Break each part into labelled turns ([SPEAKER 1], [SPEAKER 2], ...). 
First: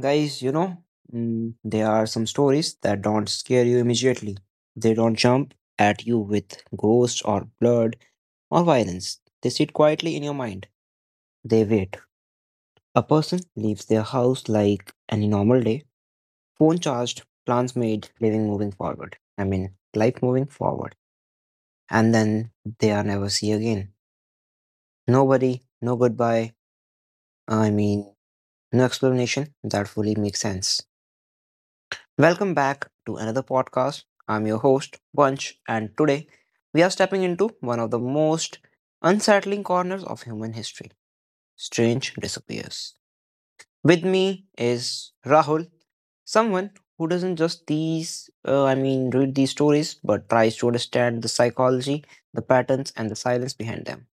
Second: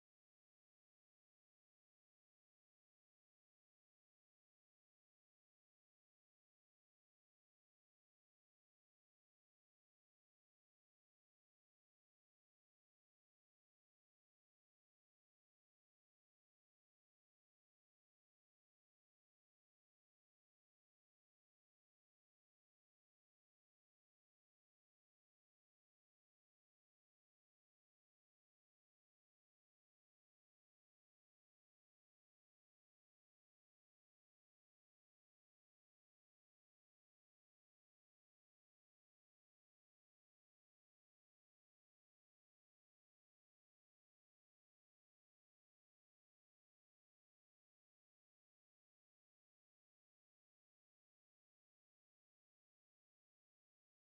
[SPEAKER 1] guys, you know, there are some stories that don't scare you immediately. They don't jump at you with ghosts or blood or violence. They sit quietly in your mind. They wait. A person leaves their house like any normal day, phone charged, plans made, living moving forward. I mean, life moving forward. And then they are never see again. Nobody, no goodbye. I mean, no explanation that fully makes sense. Welcome back to another podcast. I'm your host, Bunch, and today we are stepping into one of the most unsettling corners of human history strange disappears. With me is Rahul, someone who doesn't just read these stories, but tries to understand the psychology, the patterns, and the silence behind them.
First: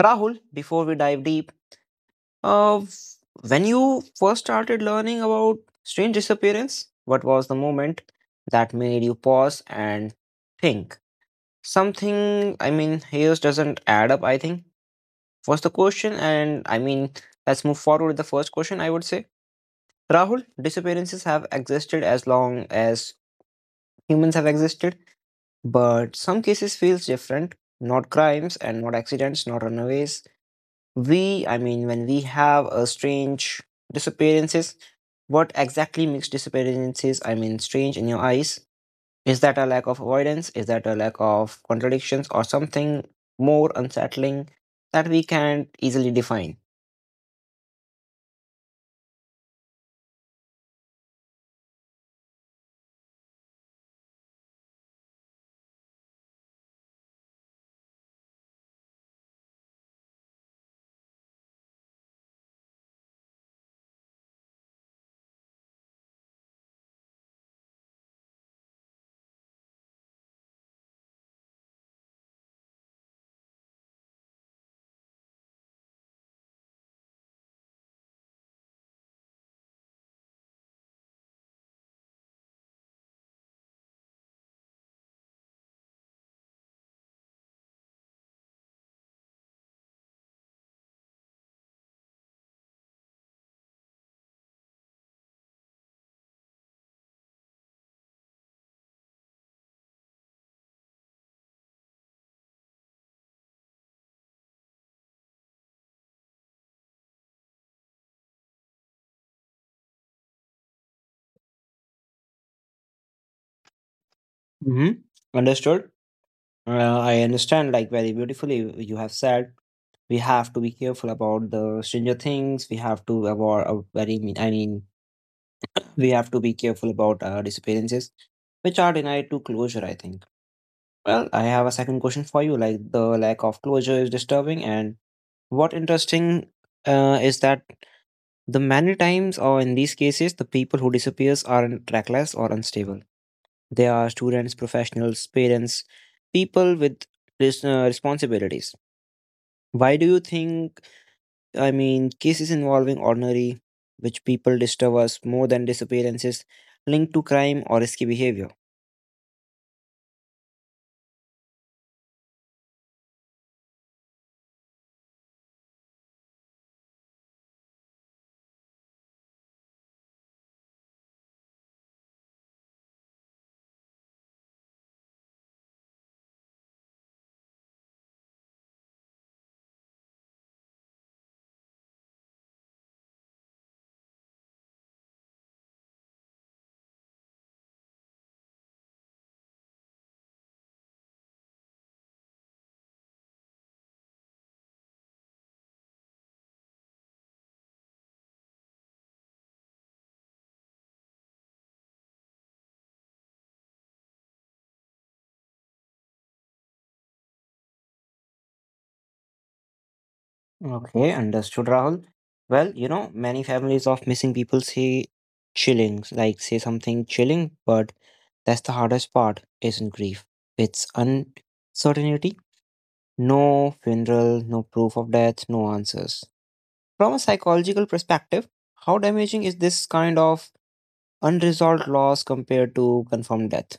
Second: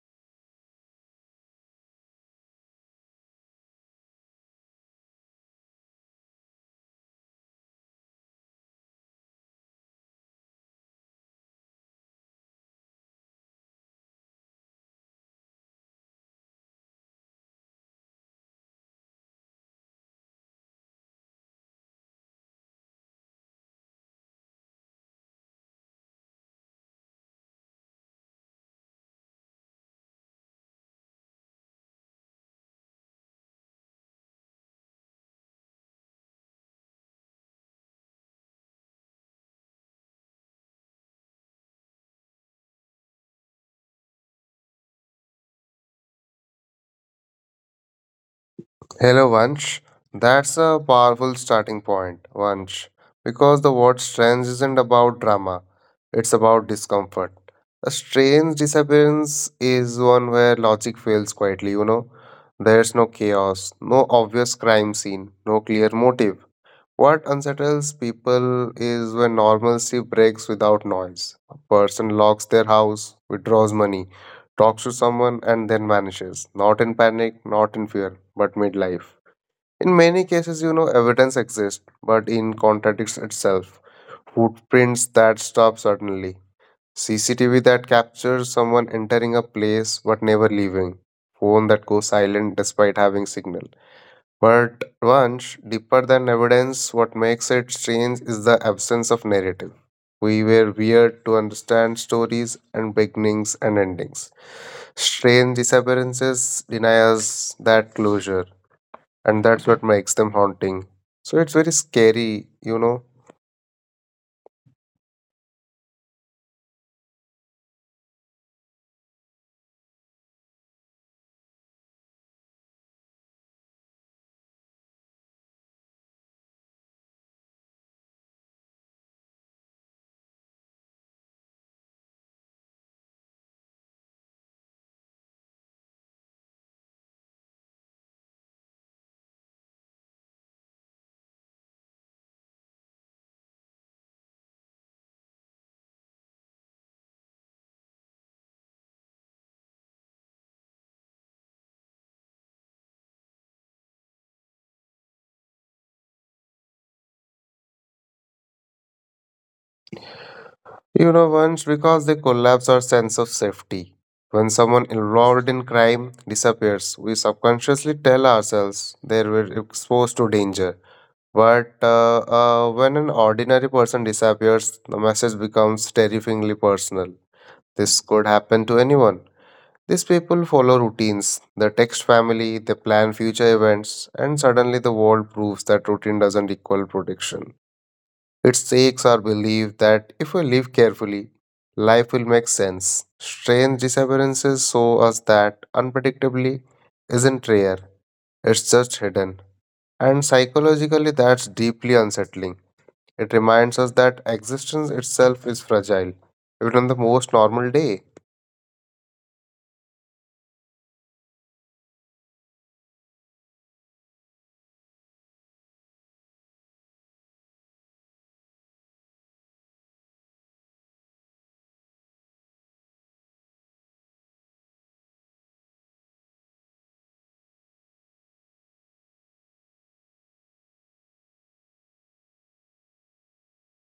[SPEAKER 1] Rahul, before we dive deep, uh, f- when you first started learning about strange disappearance, what was the moment that made you pause and think? Something, I mean, here doesn't add up, I think, was the question. And I mean, let's move forward with the first question, I would say. Rahul, disappearances have existed as long as humans have existed, but some cases feels different. Not crimes and not accidents, not runaways, when we have a strange disappearances, what exactly makes disappearances, I mean, strange in your eyes? Is that a lack of avoidance? Is that a lack of contradictions or something more unsettling that we can't easily define?
[SPEAKER 2] Hello, Vansh. That's a powerful starting point, Vansh, because the word strange isn't about drama, it's about discomfort. A strange disappearance is one where logic fails quietly. You know. There's no chaos, no obvious crime scene, no clear motive. What unsettles people is when normalcy breaks without noise. A person locks their house, withdraws money, talks to someone, and then vanishes. Not in panic, not in fear, but midlife. In many cases, you know, evidence exists, but in contradicts itself. Footprints that stop suddenly. CCTV that captures someone entering a place but never leaving. Phone that goes silent despite having signal. But once deeper than evidence, what makes it strange is the absence of narrative. We were weird to understand stories and beginnings and endings. Strange disappearances deny us that closure, and that's what makes them haunting. So it's very scary. You know.
[SPEAKER 1] Mm-hmm. Understood. I understand, like, very beautifully, you have said we have to be careful about the stranger things. We have to avoid, very, mean- I mean, we have to be careful about disappearances, which are denied to closure, I think. Well, I have a second question for you. Like the lack of closure is disturbing, and what interesting is that the many times, or in these cases, the people who disappears are in- trackless or unstable. They are students, professionals, parents, people with responsibilities. Why do you think? I mean, cases involving ordinary, which people disturb us more than disappearances, linked to crime or risky behavior?
[SPEAKER 2] You know, once because they collapse our sense of safety. When someone involved in crime disappears, we subconsciously tell ourselves they were exposed to danger. But when an ordinary person disappears, the message becomes terrifyingly personal. This could happen to anyone. These people follow routines. They text family, they plan future events, and suddenly the world proves that routine doesn't equal protection. Its seeks our belief that if we live carefully, life will make sense. Strange disappearances show us that unpredictably isn't rare, it's just hidden. And psychologically, that's deeply unsettling. It reminds us that existence itself is fragile, even on the most normal day.
[SPEAKER 1] Okay, understood, Rahul. Well, you know, many families of missing people say chillings, like say something chilling, but that's the hardest part, isn't grief. It's uncertainty, no funeral, no proof of death, no answers. From a psychological perspective, how damaging is this kind of unresolved loss compared to confirmed death?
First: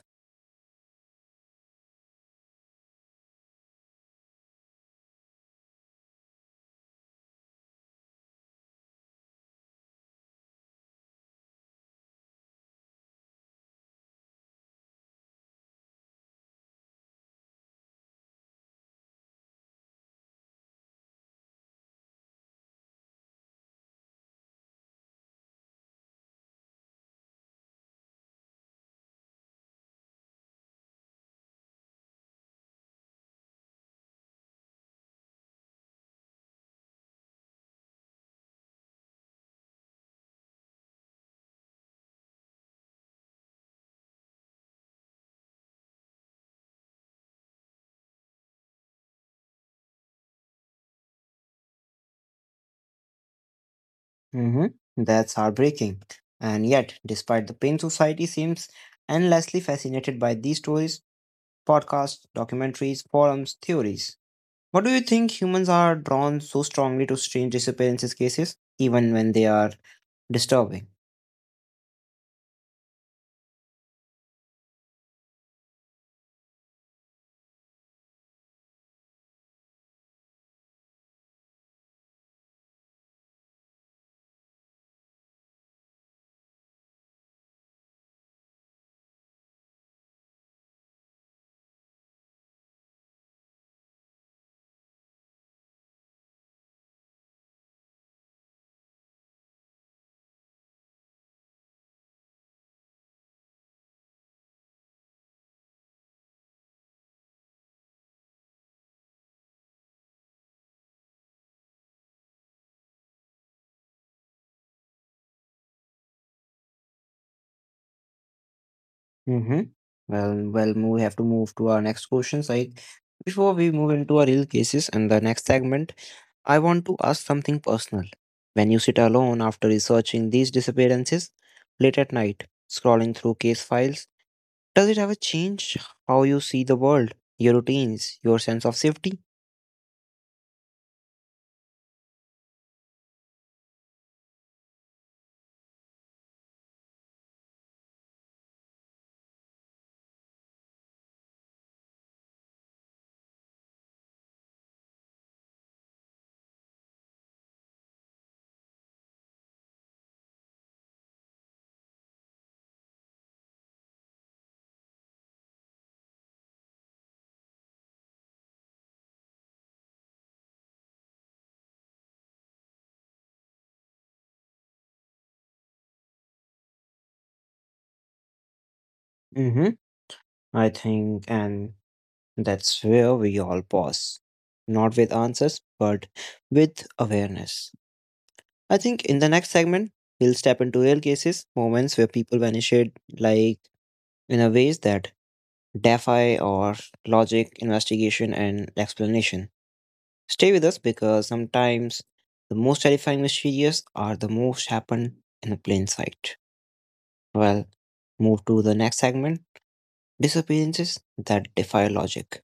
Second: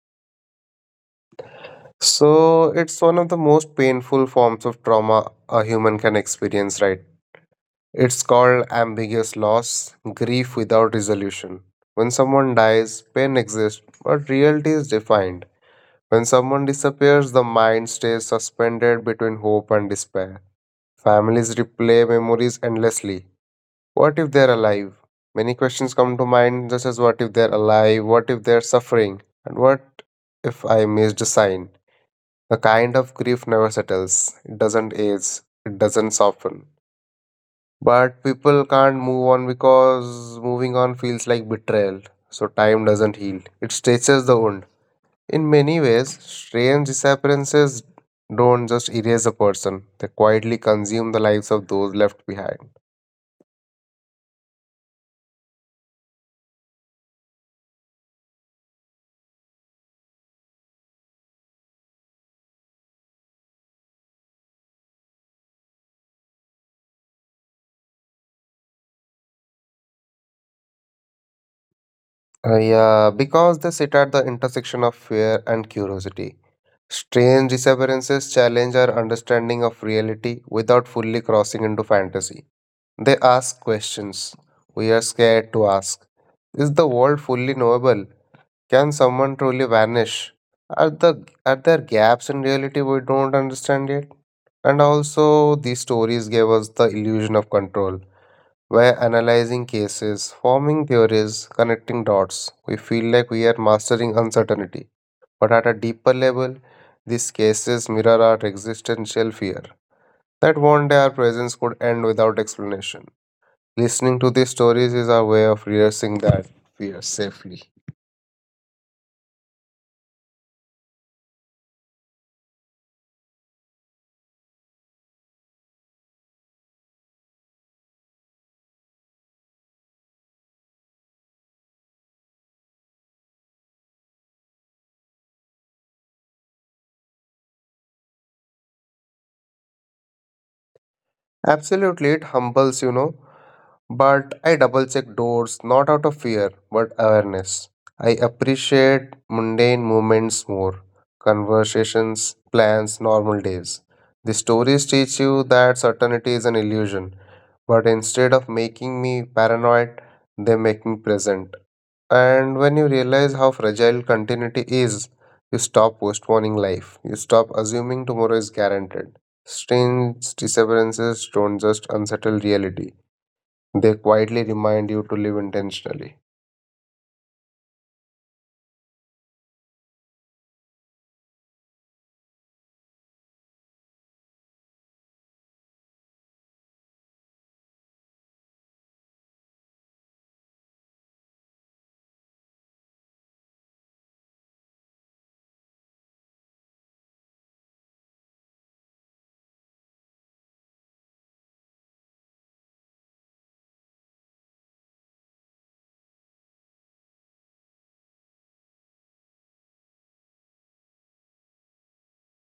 [SPEAKER 2] So, it's one of the most painful forms of trauma a human can experience, right? It's called ambiguous loss, grief without resolution. When someone dies, pain exists, but reality is defined. When someone disappears, the mind stays suspended between hope and despair. Families replay memories endlessly. What if they're alive? Many questions come to mind, just as what if they're alive, what if they're suffering, and what if I missed a sign? The kind of grief never settles, it doesn't age, it doesn't soften. But people can't move on because moving on feels like betrayal. So time doesn't heal, it stretches the wound. In many ways, strange disappearances don't just erase a person, they quietly consume the lives of those left behind.
[SPEAKER 1] Hmm. That's heartbreaking. And yet, despite the pain, society seems endlessly fascinated by these stories podcasts, documentaries, forums, theories. What do you think humans are drawn so strongly to strange disappearances cases, even when they are disturbing?
[SPEAKER 2] Yeah, because they sit at the intersection of fear and curiosity. Strange disappearances challenge our understanding of reality without fully crossing into fantasy. They ask questions we are scared to ask. Is the world fully knowable? Can someone truly vanish? Are there gaps in reality we don't understand yet? And also these stories gave us the illusion of control. By analyzing cases, forming theories, connecting dots, we feel like we are mastering uncertainty. But at a deeper level, these cases mirror our existential fear that one day our presence could end without explanation. Listening to these stories is our way of rehearsing that fear safely.
[SPEAKER 1] Mm-hmm. Well, we have to move to our next questions. I before we move into our real cases and the next segment, I want to ask something personal. When you sit alone after researching these disappearances late at night, scrolling through case files, does it ever change how you see the world, your routines, your sense of safety?
[SPEAKER 2] Absolutely, it humbles. You know. But I double check doors not out of fear but awareness. I appreciate mundane moments more, conversations, plans, normal days. The stories teach you that certainty is an illusion, but instead of making me paranoid, they make me present. And when you realize how fragile continuity is, you stop postponing life. You stop assuming tomorrow is guaranteed. Strange disappearances don't just unsettle reality, they quietly remind you to live intentionally.
[SPEAKER 1] I think, and that's where we all pause. Not with answers, but with awareness. I think in the next segment, we'll step into real cases, moments where people vanished like in a ways that defy or logic, investigation, and explanation. Stay with us because sometimes the most terrifying mysteries are the most happen in plain sight. Well, move to the next segment, disappearances that defy logic.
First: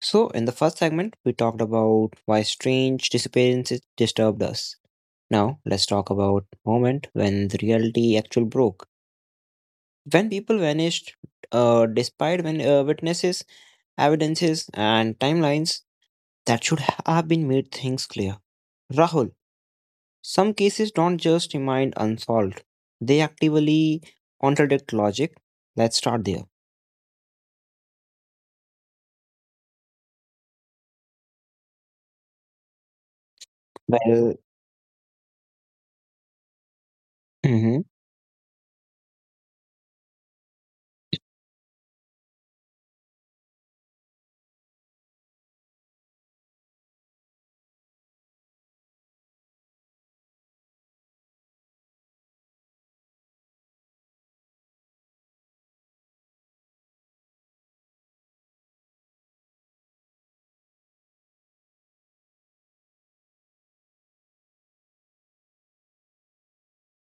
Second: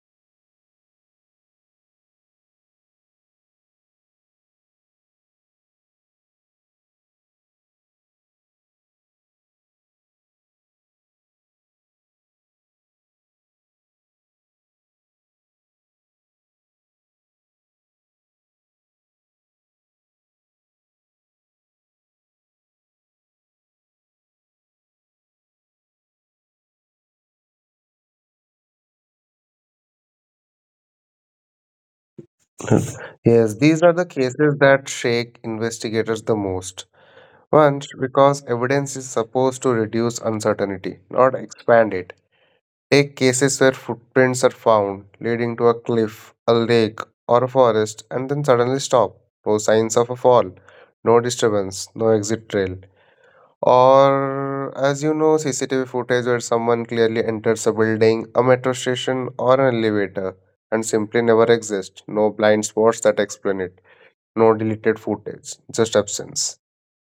[SPEAKER 1] So, in the first segment, we talked about why strange disappearances disturbed us. Now, let's talk about moment when the reality actually broke. When people vanished, despite when witnesses, evidences, and timelines that should have been made things clear. Rahul, some cases don't just remain unsolved; they actively contradict logic. Let's start there.
[SPEAKER 2] Yes, these are the
[SPEAKER 1] Well,
[SPEAKER 2] cases that shake investigators the most.
[SPEAKER 1] mm-hmm,
[SPEAKER 2] One, because evidence is supposed to reduce uncertainty, not expand it. A cases where footprints are found leading to a cliff, a lake, or a forest, and then suddenly stop. No signs of a fall, no disturbance, no exit trail. Or, as you know, CCTV footage where someone clearly enters a building, a metro station, or an elevator and simply never exists. No blind spots that explain it, no deleted footage, just absence.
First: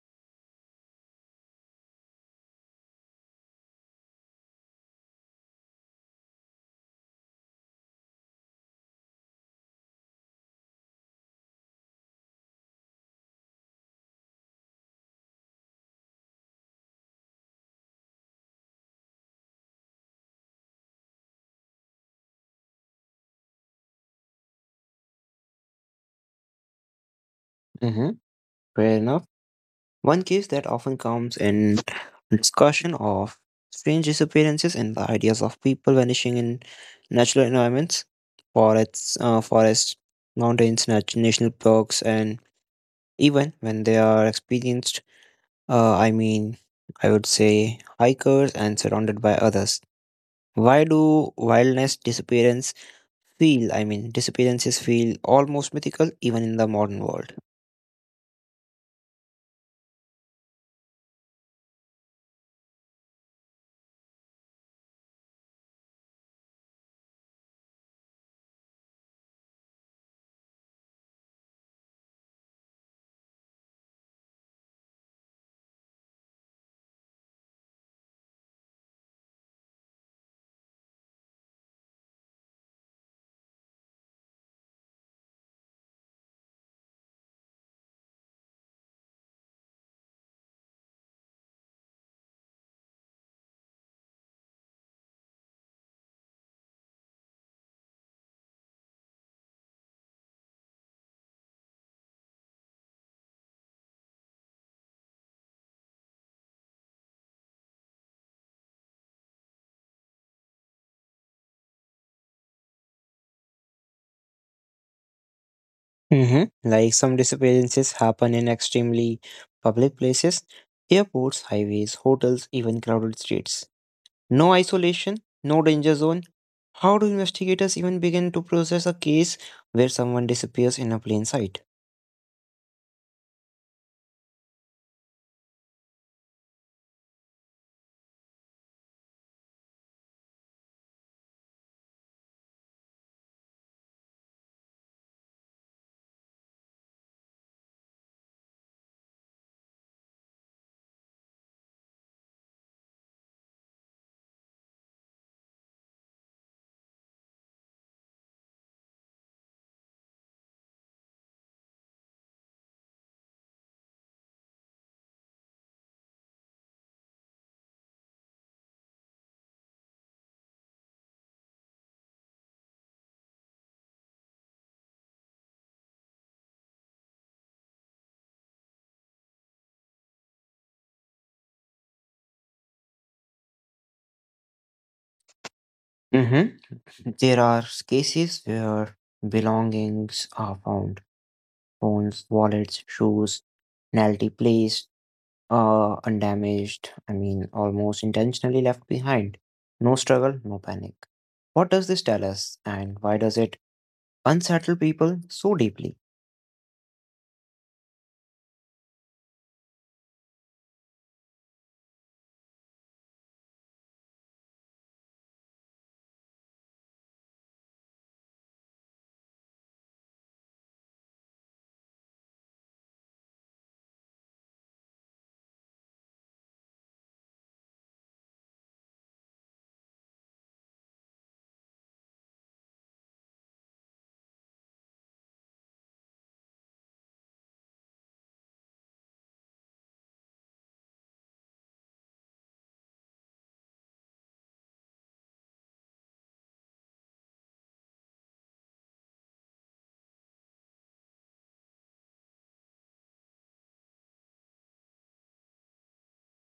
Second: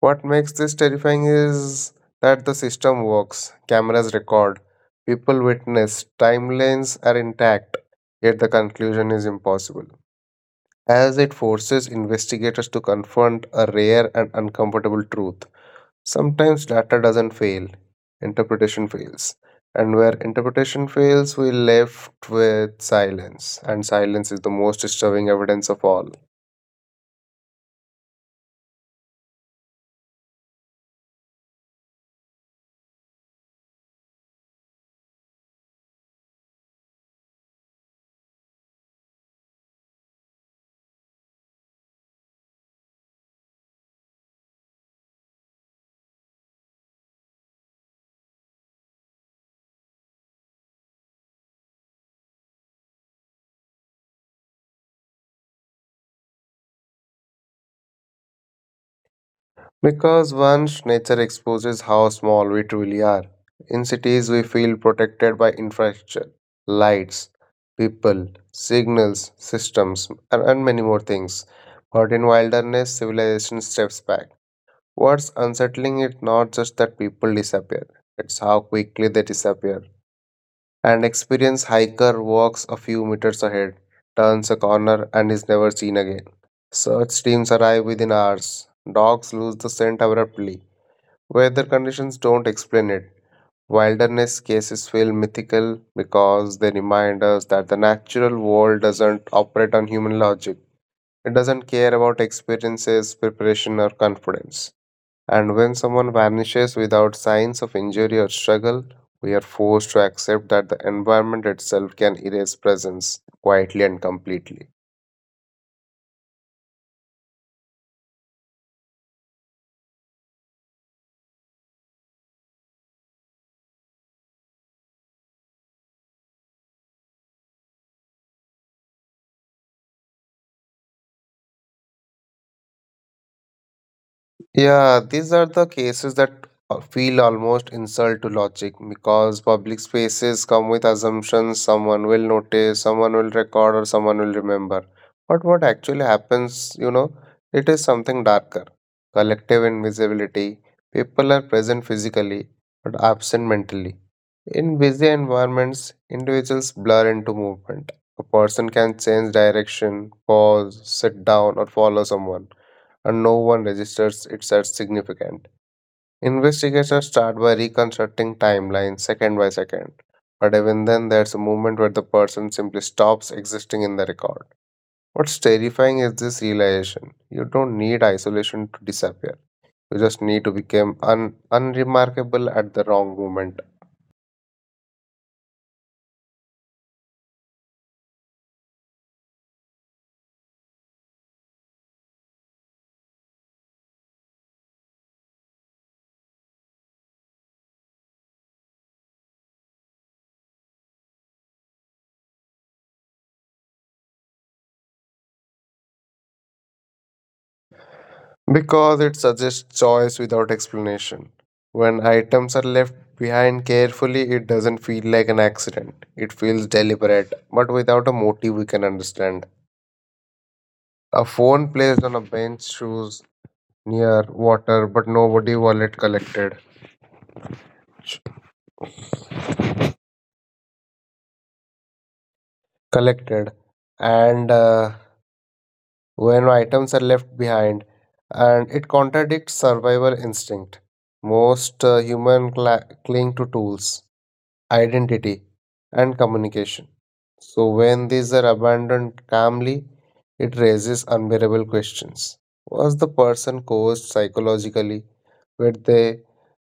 [SPEAKER 2] What makes this terrifying is that the system works, cameras record, people witness, timelines are intact, yet the conclusion is impossible. As it forces investigators to confront a rare and uncomfortable truth. Sometimes data doesn't fail, interpretation fails. And where interpretation fails, we're left with silence. And silence is the most disturbing evidence of all.
[SPEAKER 1] mm-hmm, fair enough. One case that often comes in discussion of strange disappearances and the ideas of people vanishing in natural environments, forests, mountains, national parks, and even when they are experienced, uh, I mean, I would say hikers and surrounded by others. Why do wildness disappearance feel? I mean, disappearances feel almost mythical even in the modern world.
[SPEAKER 2] Because once nature exposes how small we truly are, in cities we feel protected by infrastructure, lights, people, signals, systems, and many more things. But in wilderness, civilization steps back. What's unsettling is not just that people disappear, it's how quickly they disappear. An experienced hiker walks a few meters ahead, turns a corner, and is never seen again. Search teams arrive within hours. Dogs lose the scent abruptly. Weather conditions don't explain it. Wilderness cases feel mythical because they remind us that the natural world doesn't operate on human logic. It doesn't care about experiences, preparation, or confidence. And when someone vanishes without signs of injury or struggle, we are forced to accept that the environment itself can erase presence quietly and completely.
[SPEAKER 1] Hmm. Like some disappearances happen in extremely public places, airports, highways, hotels, even crowded streets. No isolation, no danger zone. How do investigators even begin to process a case where someone disappears in a plain sight?
[SPEAKER 2] Yeah, these are the cases that feel almost insult to logic because public spaces come with assumptions someone will notice, someone will record, or someone will remember. But what actually happens, you know, it is something darker, collective invisibility. People are present physically but absent mentally. In busy environments, individuals blur into movement. A person can change direction, pause, sit down, or follow someone and no one registers it as significant. Investigators start by reconstructing timelines second by second, but even then, there's a moment where the person simply stops existing in the record. What's terrifying is this realization: you don't need isolation to disappear, you just need to become unremarkable at the wrong moment.
[SPEAKER 1] Mm-hmm. There are cases where belongings are found phones, wallets, shoes, penalty plays, undamaged, I mean, almost intentionally left behind. No struggle, no panic. What does this tell us, and why does it unsettle people so deeply?
[SPEAKER 2] Because it suggests choice without explanation. When items are left behind carefully, it doesn't feel like an accident. It feels deliberate, but without a motive we can understand. A phone placed on a bench, shoes near water, but nobody wallet collected. Collected, and when items are left behind, and it contradicts survival instinct. Most human cla cling to tools, identity, and communication. So, when these are abandoned calmly, it raises unbearable questions. Was the person coerced psychologically? Were they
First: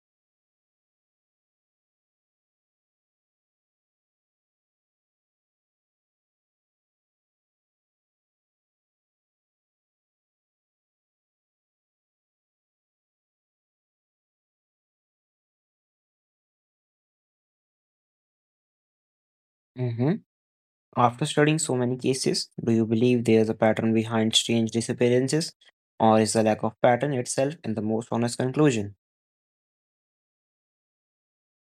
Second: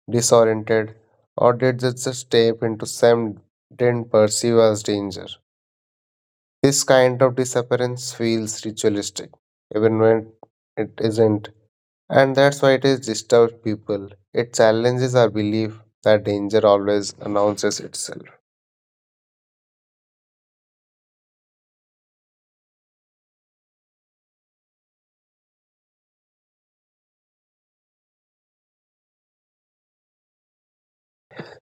[SPEAKER 2] disoriented? Or did they just step into some didn't perceive as danger? This kind of disappearance feels ritualistic, even when it isn't. And that's why it is disturbs people. It challenges our belief that danger always announces itself.
[SPEAKER 1] Hmm. After studying so many cases, do you believe there's a pattern behind strange disappearances, or is the lack of pattern itself in the most honest conclusion?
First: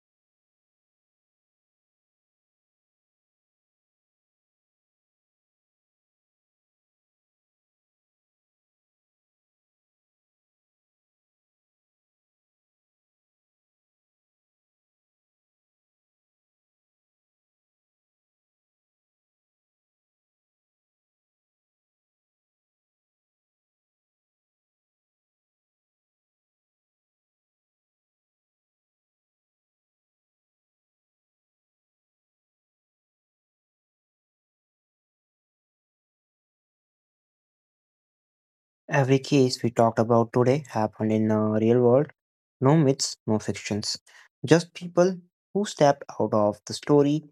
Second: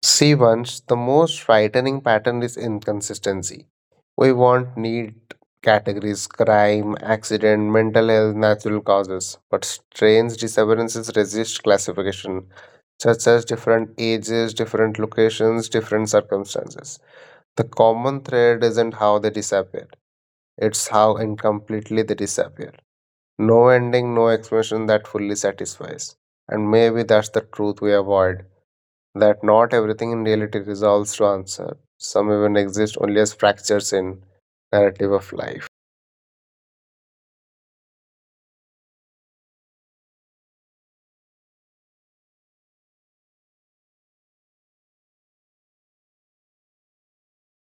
[SPEAKER 2] See, once the most frightening pattern is inconsistency. We want neat categories: crime, accident, mental health, natural causes, but strange disappearances resist classification, such as different ages, different locations, different circumstances. The common thread isn't how they disappeared, it's how incompletely they disappear. No ending, no explanation that fully satisfies. And maybe that's the truth we avoid, that not everything in reality resolves to answer. Some even exist only as fractures in narrative of life.
[SPEAKER 1] Every case we talked about today happened in a real world. No myths, no fictions. Just people who stepped out of the story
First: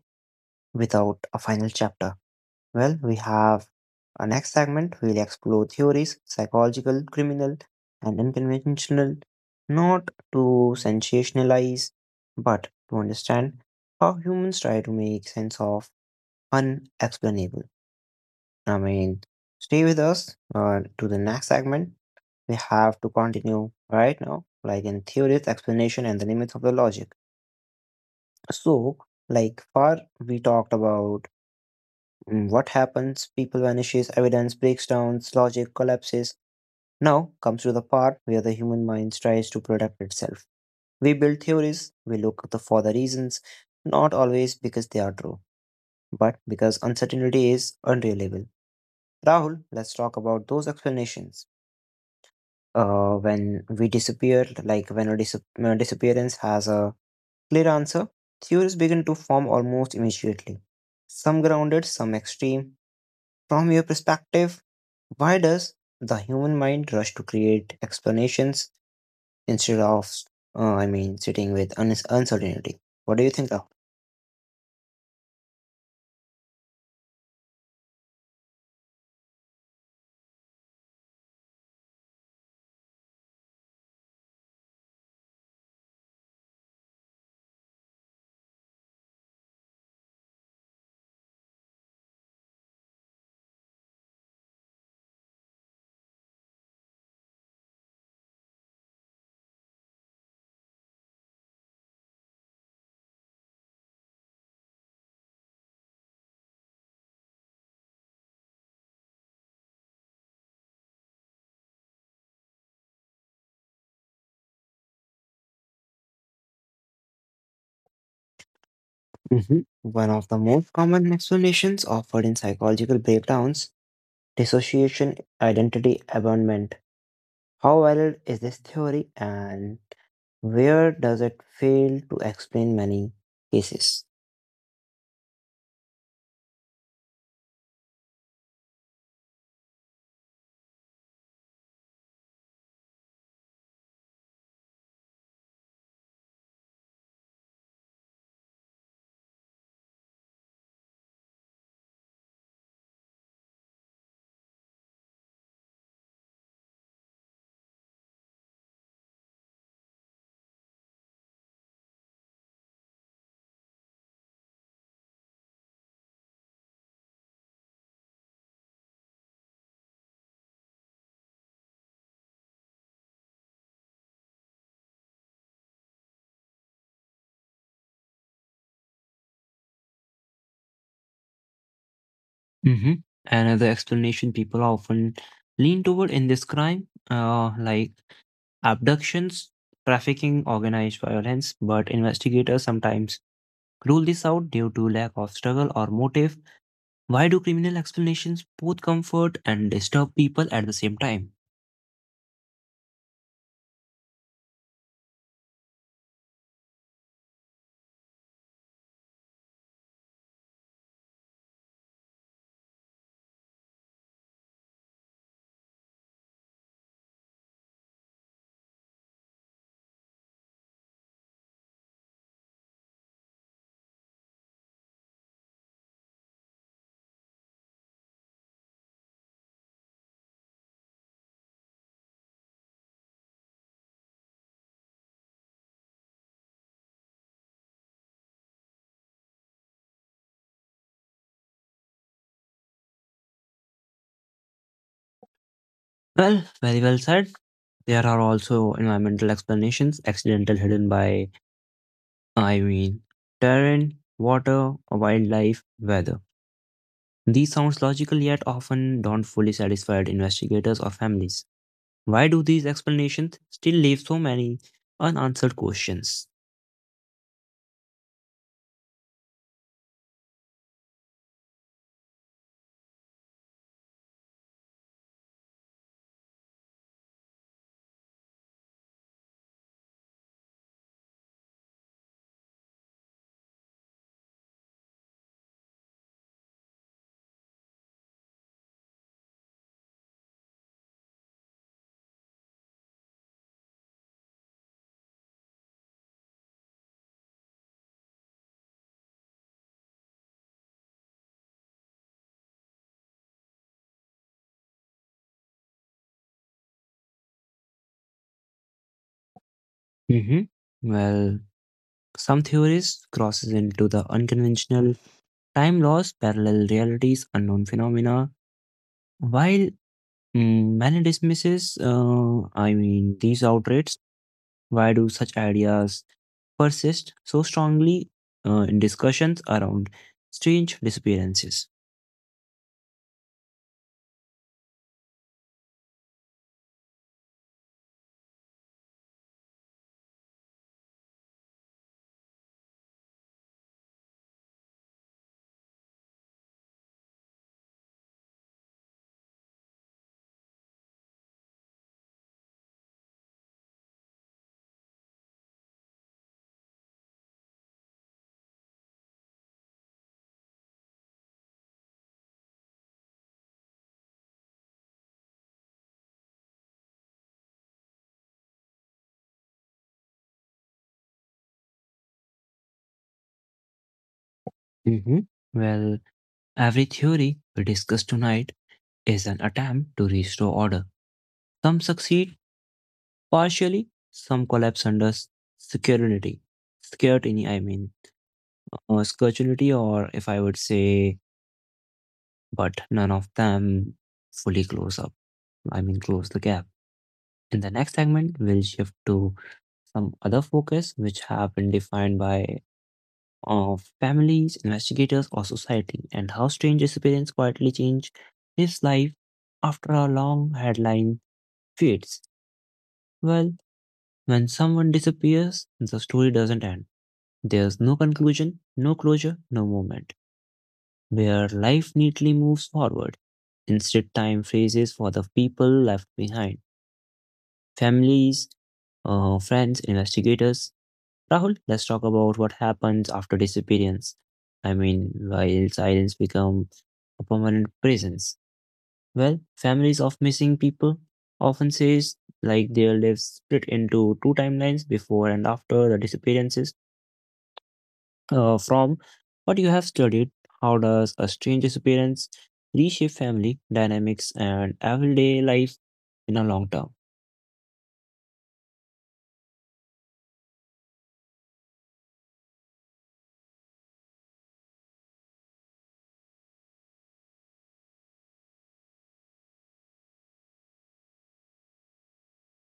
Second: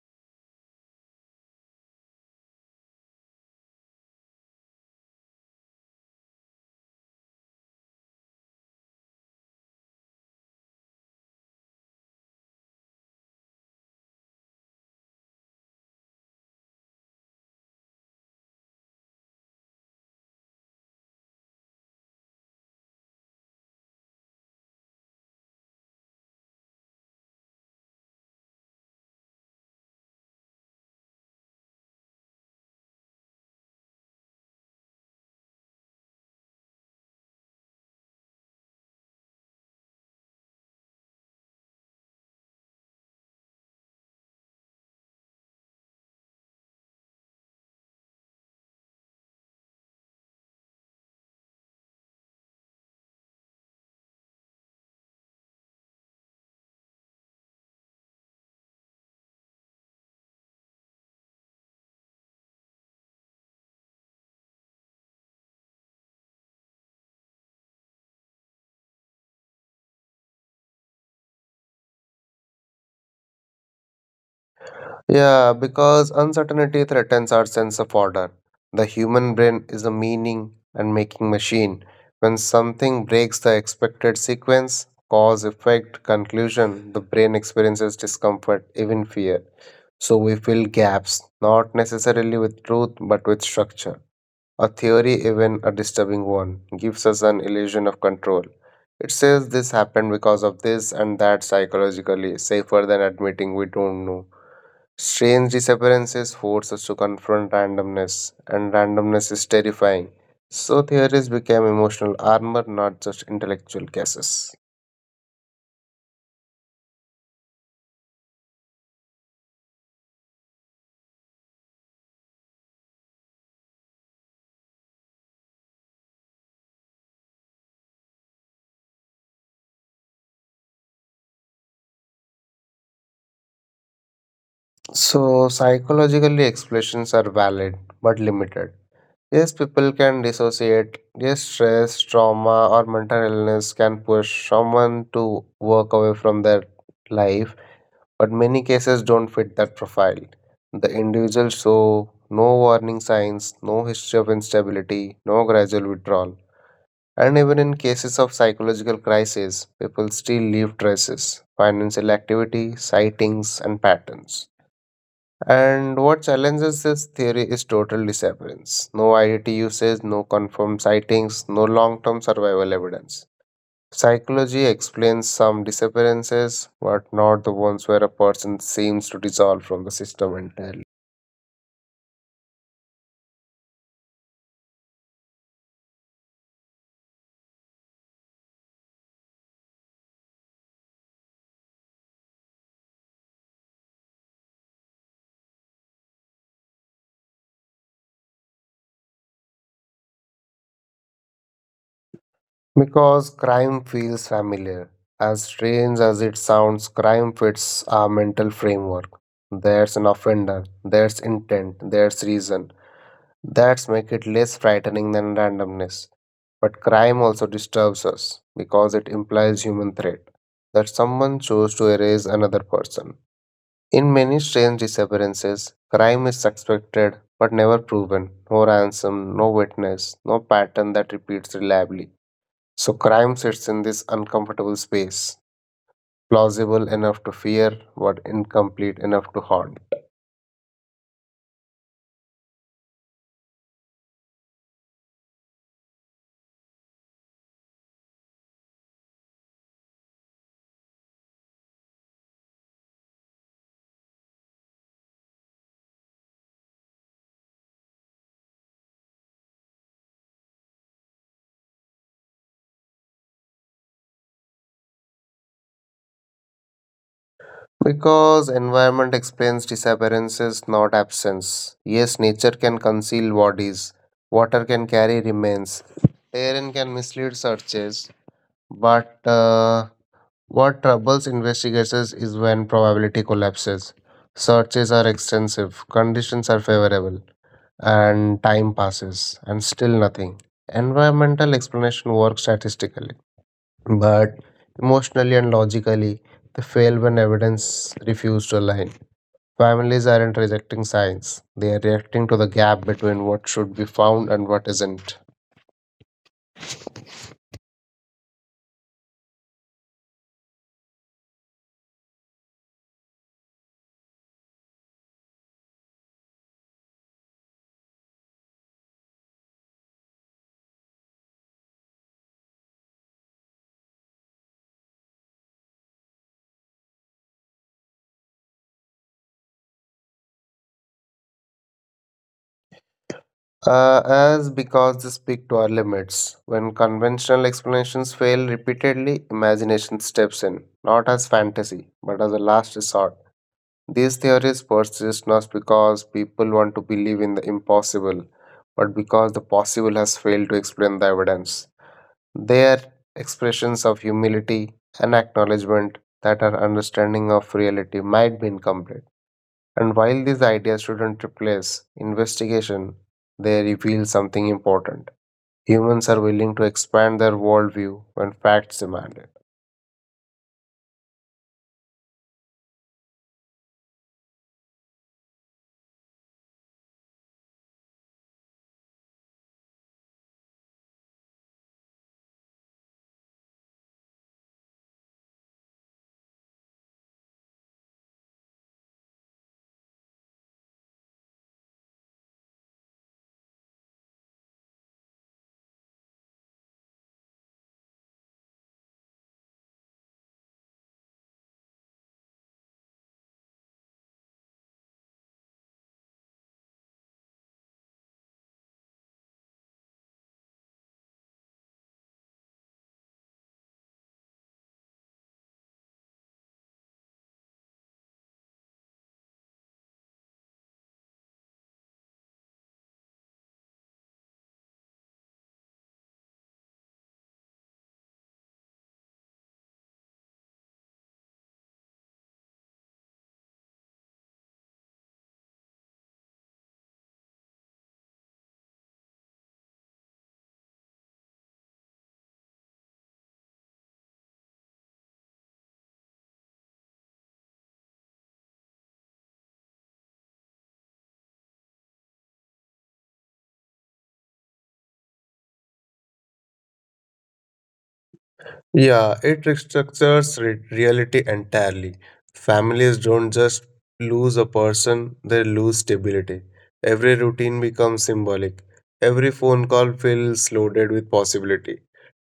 [SPEAKER 1] without a final chapter. Well, we have our next segment. We'll explore theories, psychological, criminal, and unconventional, not to sensationalize, but to understand how humans try to make sense of unexplainable. I mean, stay with us to the next segment. We have to continue right now, like in theories, explanation, and the limits of the logic. So, like far, we talked about what happens? People vanishes, evidence breaks down, logic collapses. Now comes to the part where the human mind tries to protect itself. We build theories, for the reasons, not always because they are true, but because uncertainty is unreliable. Rahul, let's talk about those explanations. When a disappearance has a clear answer, theories begin to form almost immediately. Some grounded, some extreme. From your perspective, why does the human mind rush to create explanations instead of, sitting with uncertainty? What do you think of?
[SPEAKER 2] Yeah, because uncertainty threatens our sense of order. The human brain is a meaning and making machine. When something breaks the expected sequence, cause, effect, conclusion, the brain experiences discomfort, even fear. So we fill gaps, not necessarily with truth, but with structure. A theory, even a disturbing one, gives us an illusion of control. It says this happened because of this, and that psychologically, safer than admitting we don't know. Strange disappearances force us to confront randomness, and randomness is terrifying. So, theories became emotional armor, not just intellectual guesses.
[SPEAKER 1] Mhm. One of the most common explanations offered in psychological breakdowns dissociation, identity, abandonment. How valid is this theory and where does it fail to explain many cases?
[SPEAKER 2] So, psychologically, explanations are valid but limited. Yes, people can dissociate. Yes, stress, trauma, or mental illness can push someone to work away from their life, but many cases don't fit that profile. The individual show no warning signs, no history of instability, no gradual withdrawal. And even in cases of psychological crisis, people still leave traces, financial activity, sightings, and patterns. And what challenges this theory is total disappearance. No IDT usage, no confirmed sightings, no long term survival evidence. Psychology explains some disappearances, but not the ones where a person seems to dissolve from the system entirely.
[SPEAKER 1] Mm-hmm. Another explanation people often lean toward in this crime, like abductions, trafficking, organized violence, but investigators sometimes rule this out due to lack of struggle or motive. Why do criminal explanations both comfort and disturb people at the same time?
[SPEAKER 2] Because crime feels familiar. As strange as it sounds, crime fits our mental framework. There's an offender, there's intent, there's reason. That's make it less frightening than randomness. But crime also disturbs us because it implies human threat, that someone chose to erase another person. In many strange disappearances, crime is suspected but never proven. No ransom, no witness, no pattern that repeats reliably. So crime sits in this uncomfortable space, plausible enough to fear but incomplete enough to haunt.
[SPEAKER 1] Well, very well said. There are also environmental explanations, accidental hidden by, I mean, terrain, water, wildlife, weather. These sounds logical yet often don't fully satisfy investigators or families. Why do these explanations still leave so many unanswered questions?
[SPEAKER 2] Because environment explains disappearances, not absence. Yes, nature can conceal bodies, water can carry remains, terrain can mislead searches, but what troubles investigators is when probability collapses. Searches are extensive, conditions are favorable, and time passes, and still nothing. Environmental explanation works statistically. But emotionally and logically, they fail when evidence refuses to align. Families aren't rejecting science, they are reacting to the gap between what should be found and what isn't.
[SPEAKER 1] Hmm. Well, some theories crosses into the unconventional time laws, parallel realities, unknown phenomena, while many dismisses, these outrages. Why do such ideas persist so strongly in discussions around strange disappearances?
[SPEAKER 2] As because they speak to our limits. When conventional explanations fail repeatedly, imagination steps in, not as fantasy, but as a last resort. These theories persist not because people want to believe in the impossible, but because the possible has failed to explain the evidence. They are expressions of humility and acknowledgement that our understanding of reality might be incomplete. And while these ideas shouldn't replace investigation, they reveal something important. Humans are willing to expand their worldview when facts demand it.
[SPEAKER 1] Hmm. Well, every theory we discuss tonight is an attempt to restore order. Some succeed partially, some collapse under security. Security, I mean, security, or if I would say, but none of them fully close up. I mean, close the gap. In the next segment, we'll shift to some other focus which have been defined by families, investigators, or society, and how strange experience quietly change his life after a long headline fades. Well, when someone disappears, the story doesn't end. There's no conclusion, no closure, no moment where life neatly moves forward. Instead, time phrases for the people left behind families, friends, investigators. Rahul, let's talk about what happens after disappearance. I mean, while silence becomes a permanent presence. Well, families of missing people often says like their lives split into two timelines before and after the disappearances. From what you have studied, how does a strange disappearance reshape family dynamics and everyday life in a long term?
[SPEAKER 2] Yeah, it restructures reality entirely. Families don't just lose a person, they lose stability. Every routine becomes symbolic. Every phone call feels loaded with possibility.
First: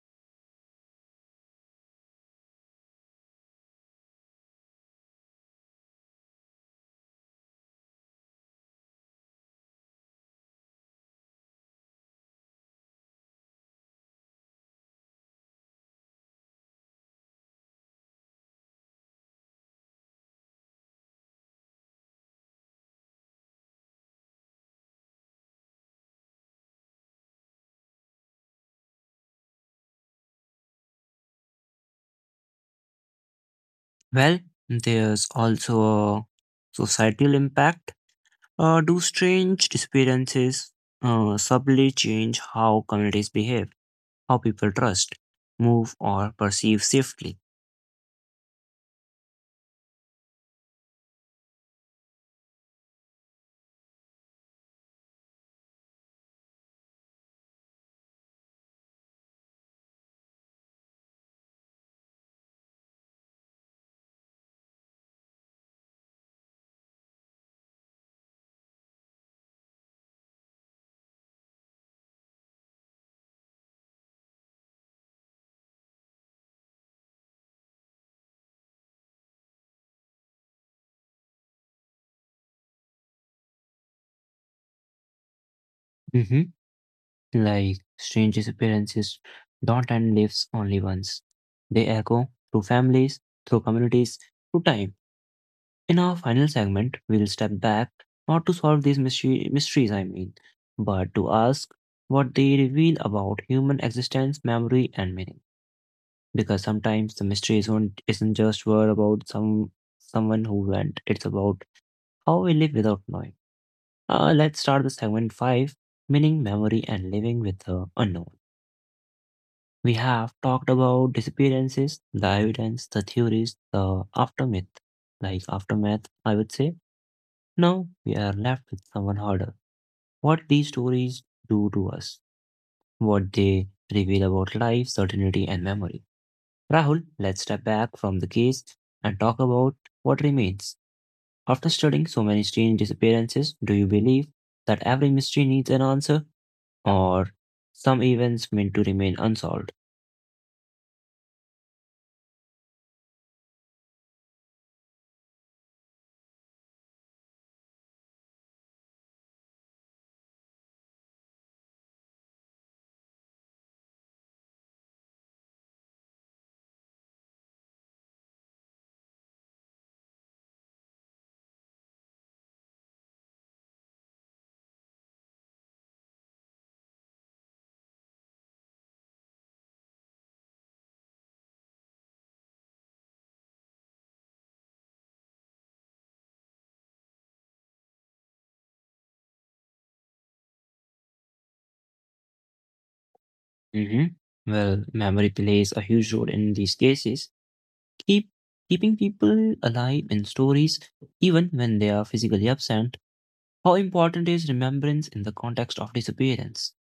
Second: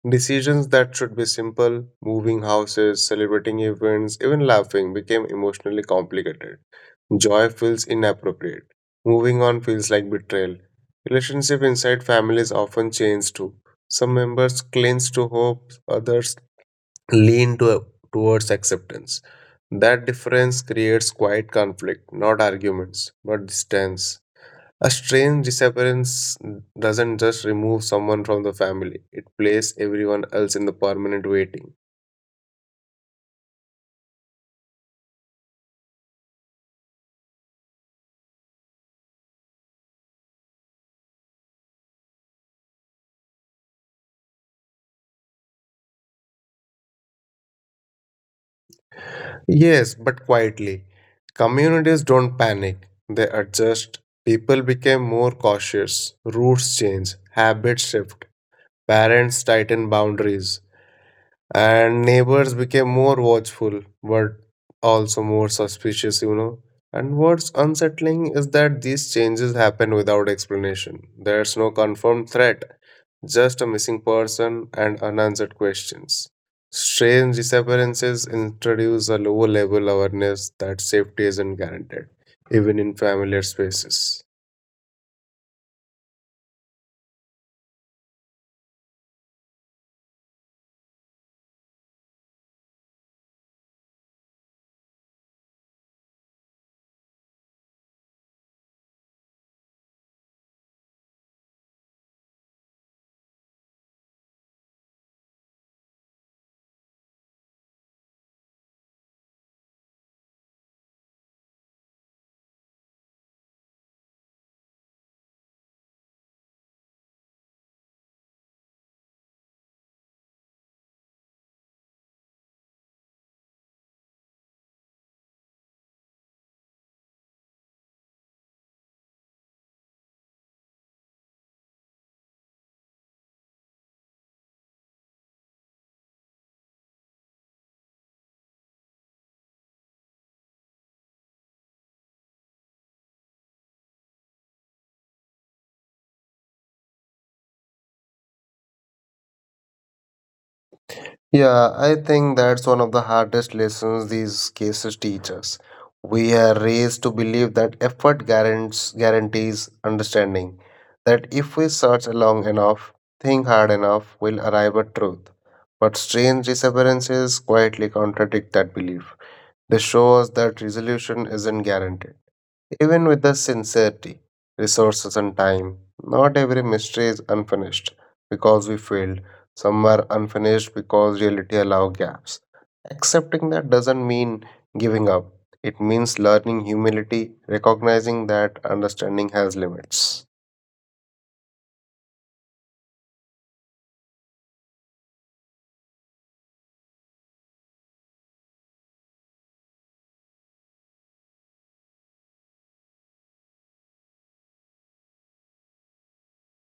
[SPEAKER 2] Decisions that should be simple, moving houses, celebrating events, even laughing, became emotionally complicated. Joy feels inappropriate. Moving on feels like betrayal. Relationship inside families often change too. Some members cling to hope, others lean to, towards acceptance. That difference creates quiet conflict, not arguments, not distance. A strange disappearance doesn't just remove someone from the family, it places everyone else in the permanent waiting.
[SPEAKER 1] Well, there's also a societal impact. Do strange disappearances subtly change how communities behave, how people trust, move, or perceive safely?
[SPEAKER 2] Yes, but quietly. Communities don't panic, they adjust. People become more cautious, roots change, habits shift, parents tighten boundaries. And neighbors became more watchful, but also more suspicious. And what's unsettling is that these changes happen without explanation. There's no confirmed threat, just a missing person and unanswered questions. Strange disappearances introduce a low level awareness that safety isn't guaranteed, even in familiar spaces.
[SPEAKER 1] Like strange disappearances don't end lives only once. They echo through families, through communities, through time. In our final segment, we'll step back not to solve these mysteries, I mean, but to ask what they reveal about human existence, memory, and meaning. Because sometimes the mystery isn't just word about someone who went; it's about how we live without knowing. Let's start the segment five, meaning, memory, and living with the unknown. We have talked about disappearances, the evidence, the theories, the aftermath, like aftermath, I would say. Now we are left with someone harder. What these stories do to us, what they reveal about life, certainty, and memory. Rahul, let's step back from the case and talk about what remains. After studying so many strange disappearances, do you believe that every mystery needs an answer, or some events meant to remain unsolved?
[SPEAKER 2] Yeah, I think that's one of the hardest lessons these cases teach us. We are raised to believe that guarantees understanding, that if we search long enough, think hard enough, we'll arrive at truth. But strange disappearances quietly contradict that belief. They show us that resolution isn't guaranteed. Even with the sincerity, resources, and time, not every mystery is unfinished because we failed. Some are unfinished because reality allows gaps. Accepting that doesn't mean giving up, it means learning humility, recognizing that understanding has limits.
[SPEAKER 1] Hmm. Well, memory plays a huge role in these cases, keep keeping people alive in stories even when they are physically absent. How important is remembrance in the context of disappearance?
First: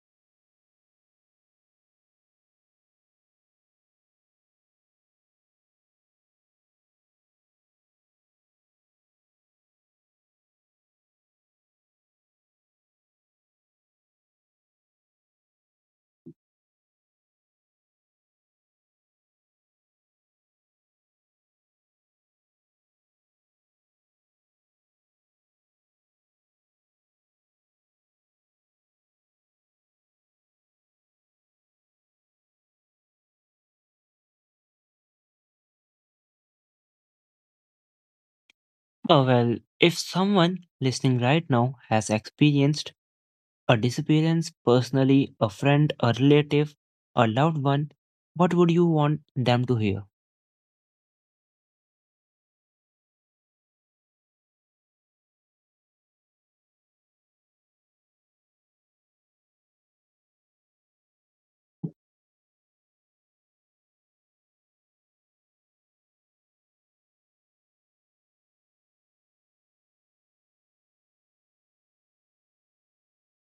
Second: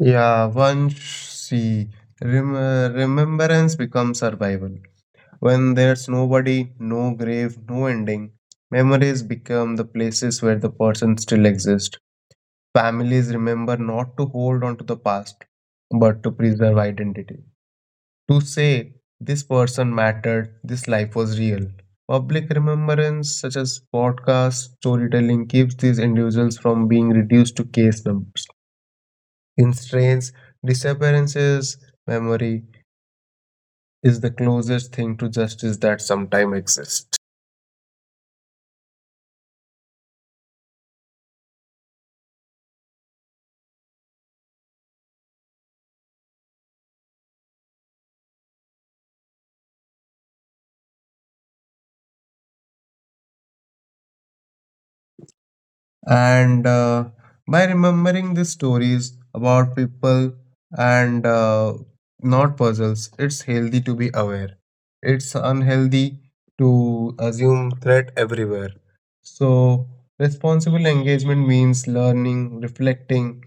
[SPEAKER 2] Yeah, once see, remembrance becomes survival. When there's nobody, no grave, no ending, memories become the places where the person still exists. Families remember not to hold on to the past, but to preserve identity. To say, this person mattered, this life was real. Public remembrance, such as podcasts, storytelling, keeps these individuals from being reduced to case numbers. In strains, disappearances, memory is the closest thing to justice that sometimes exists.
[SPEAKER 1] Oh, well, if someone listening right now has experienced a disappearance personally, a friend, a relative, a loved one, what would you want them to hear?
[SPEAKER 2] And By remembering these stories about people and not puzzles, it's healthy to be aware. It's unhealthy to assume threat everywhere. So, responsible engagement means learning, reflecting,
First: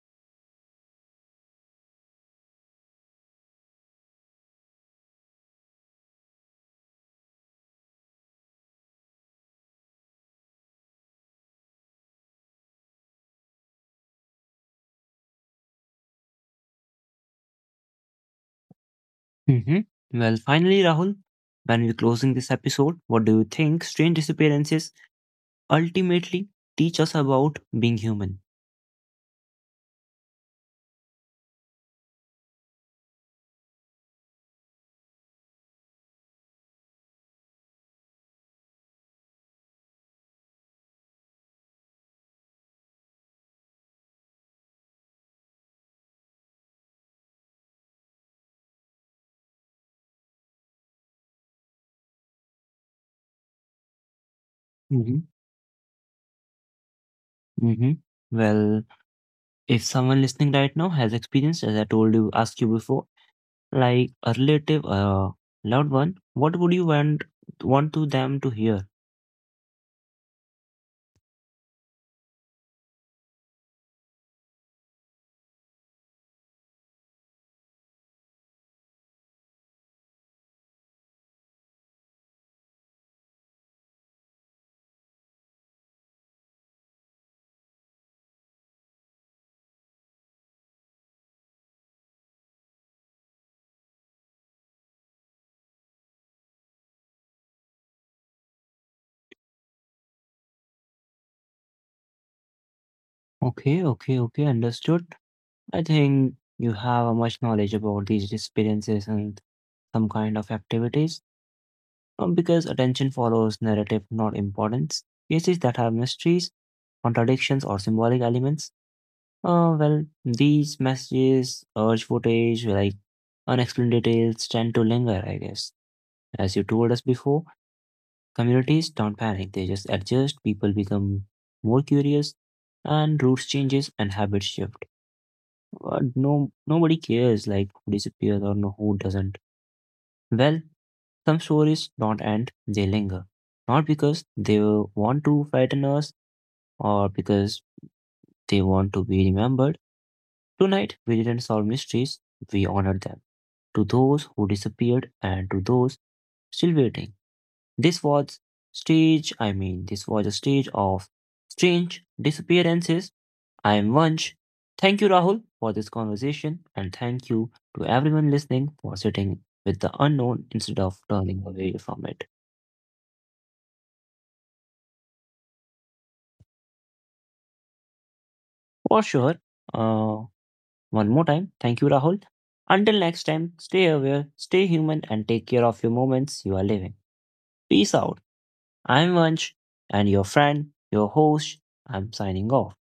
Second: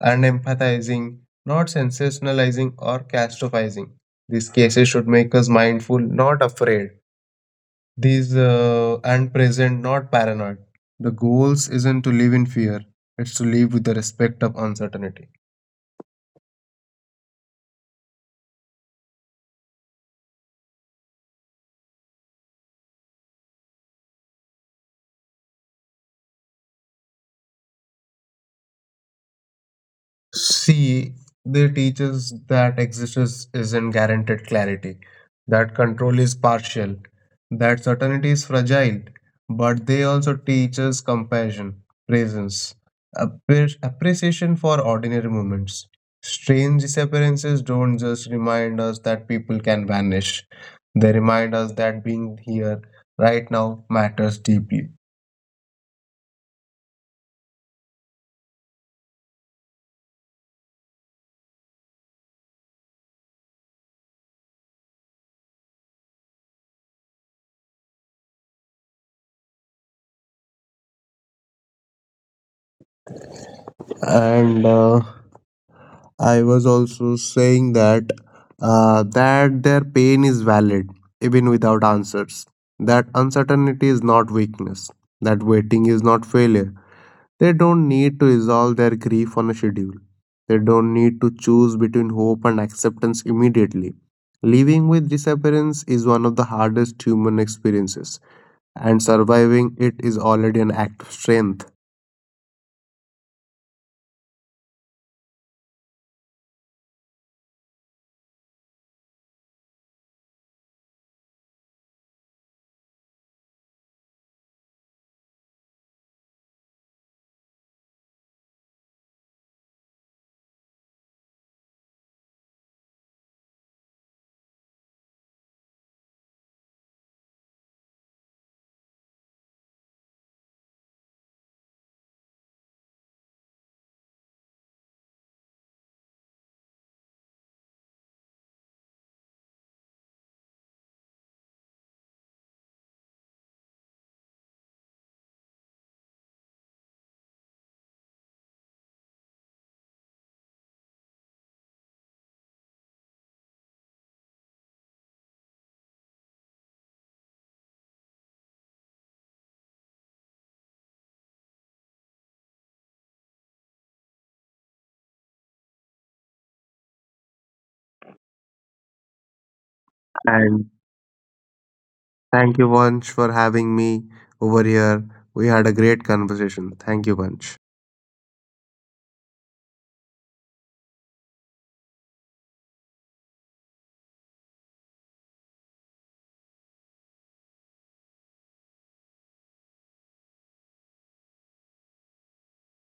[SPEAKER 2] and empathizing, not sensationalizing or catastrophizing. These cases should make us mindful, not afraid these and present, not paranoid. The goals isn't to live in fear, it's to live with the respect of uncertainty.
[SPEAKER 1] Hmm. Well, finally, Rahul, when we're closing this episode, what do you think strange disappearances ultimately teach us about being human?
[SPEAKER 2] See, they teach us that existence isn't guaranteed clarity, that control is partial, that certainty is fragile, but they also teach us compassion, presence, appreciation for ordinary moments. Strange disappearances don't just remind us that people can vanish, they remind us that being here right now matters deeply.
[SPEAKER 1] hmm hmm Well, if someone listening right now has experienced, as I told you, asked you before, like a relative, a loved one, what would you want to them to hear?
[SPEAKER 2] And I was also saying that their pain is valid even without answers. That uncertainty is not weakness. That waiting is not failure. They don't need to resolve their grief on a schedule. They don't need to choose between hope and acceptance immediately. Living with disappearance is one of the hardest human experiences, and surviving it is already an act of strength.
[SPEAKER 1] Okay, understood. I think you have a much knowledge about these experiences and some kind of activities. Because attention follows narrative, not importance. Cases that have mysteries, contradictions, or symbolic elements well, these messages, urge footage, like unexplained details tend to linger, I guess. As you told us before, communities don't panic, they just adjust, people become more curious, and routes changes and habits shift. But no, nobody cares like who disappears or no, who doesn't. Well, some stories don't end, they linger. Not because they want to frighten us or because they want to be remembered. Tonight, we didn't solve mysteries, we honored them. To those who disappeared and to those still waiting. This was this was a stage of strange disappearances. I am Vansh. Thank you, Rahul, for this conversation, and thank you to everyone listening for sitting with the unknown
[SPEAKER 2] And
[SPEAKER 1] instead of turning away from it.
[SPEAKER 2] thank you, Vansh, for having me over here. We had a great conversation. Thank you, Vansh.
[SPEAKER 1] For sure, uh, one more time, thank you, Rahul. Until next time, stay aware, stay human, and take care of your moments you are living. Peace out. I'm Vansh, and your friend, your host. I'm signing off.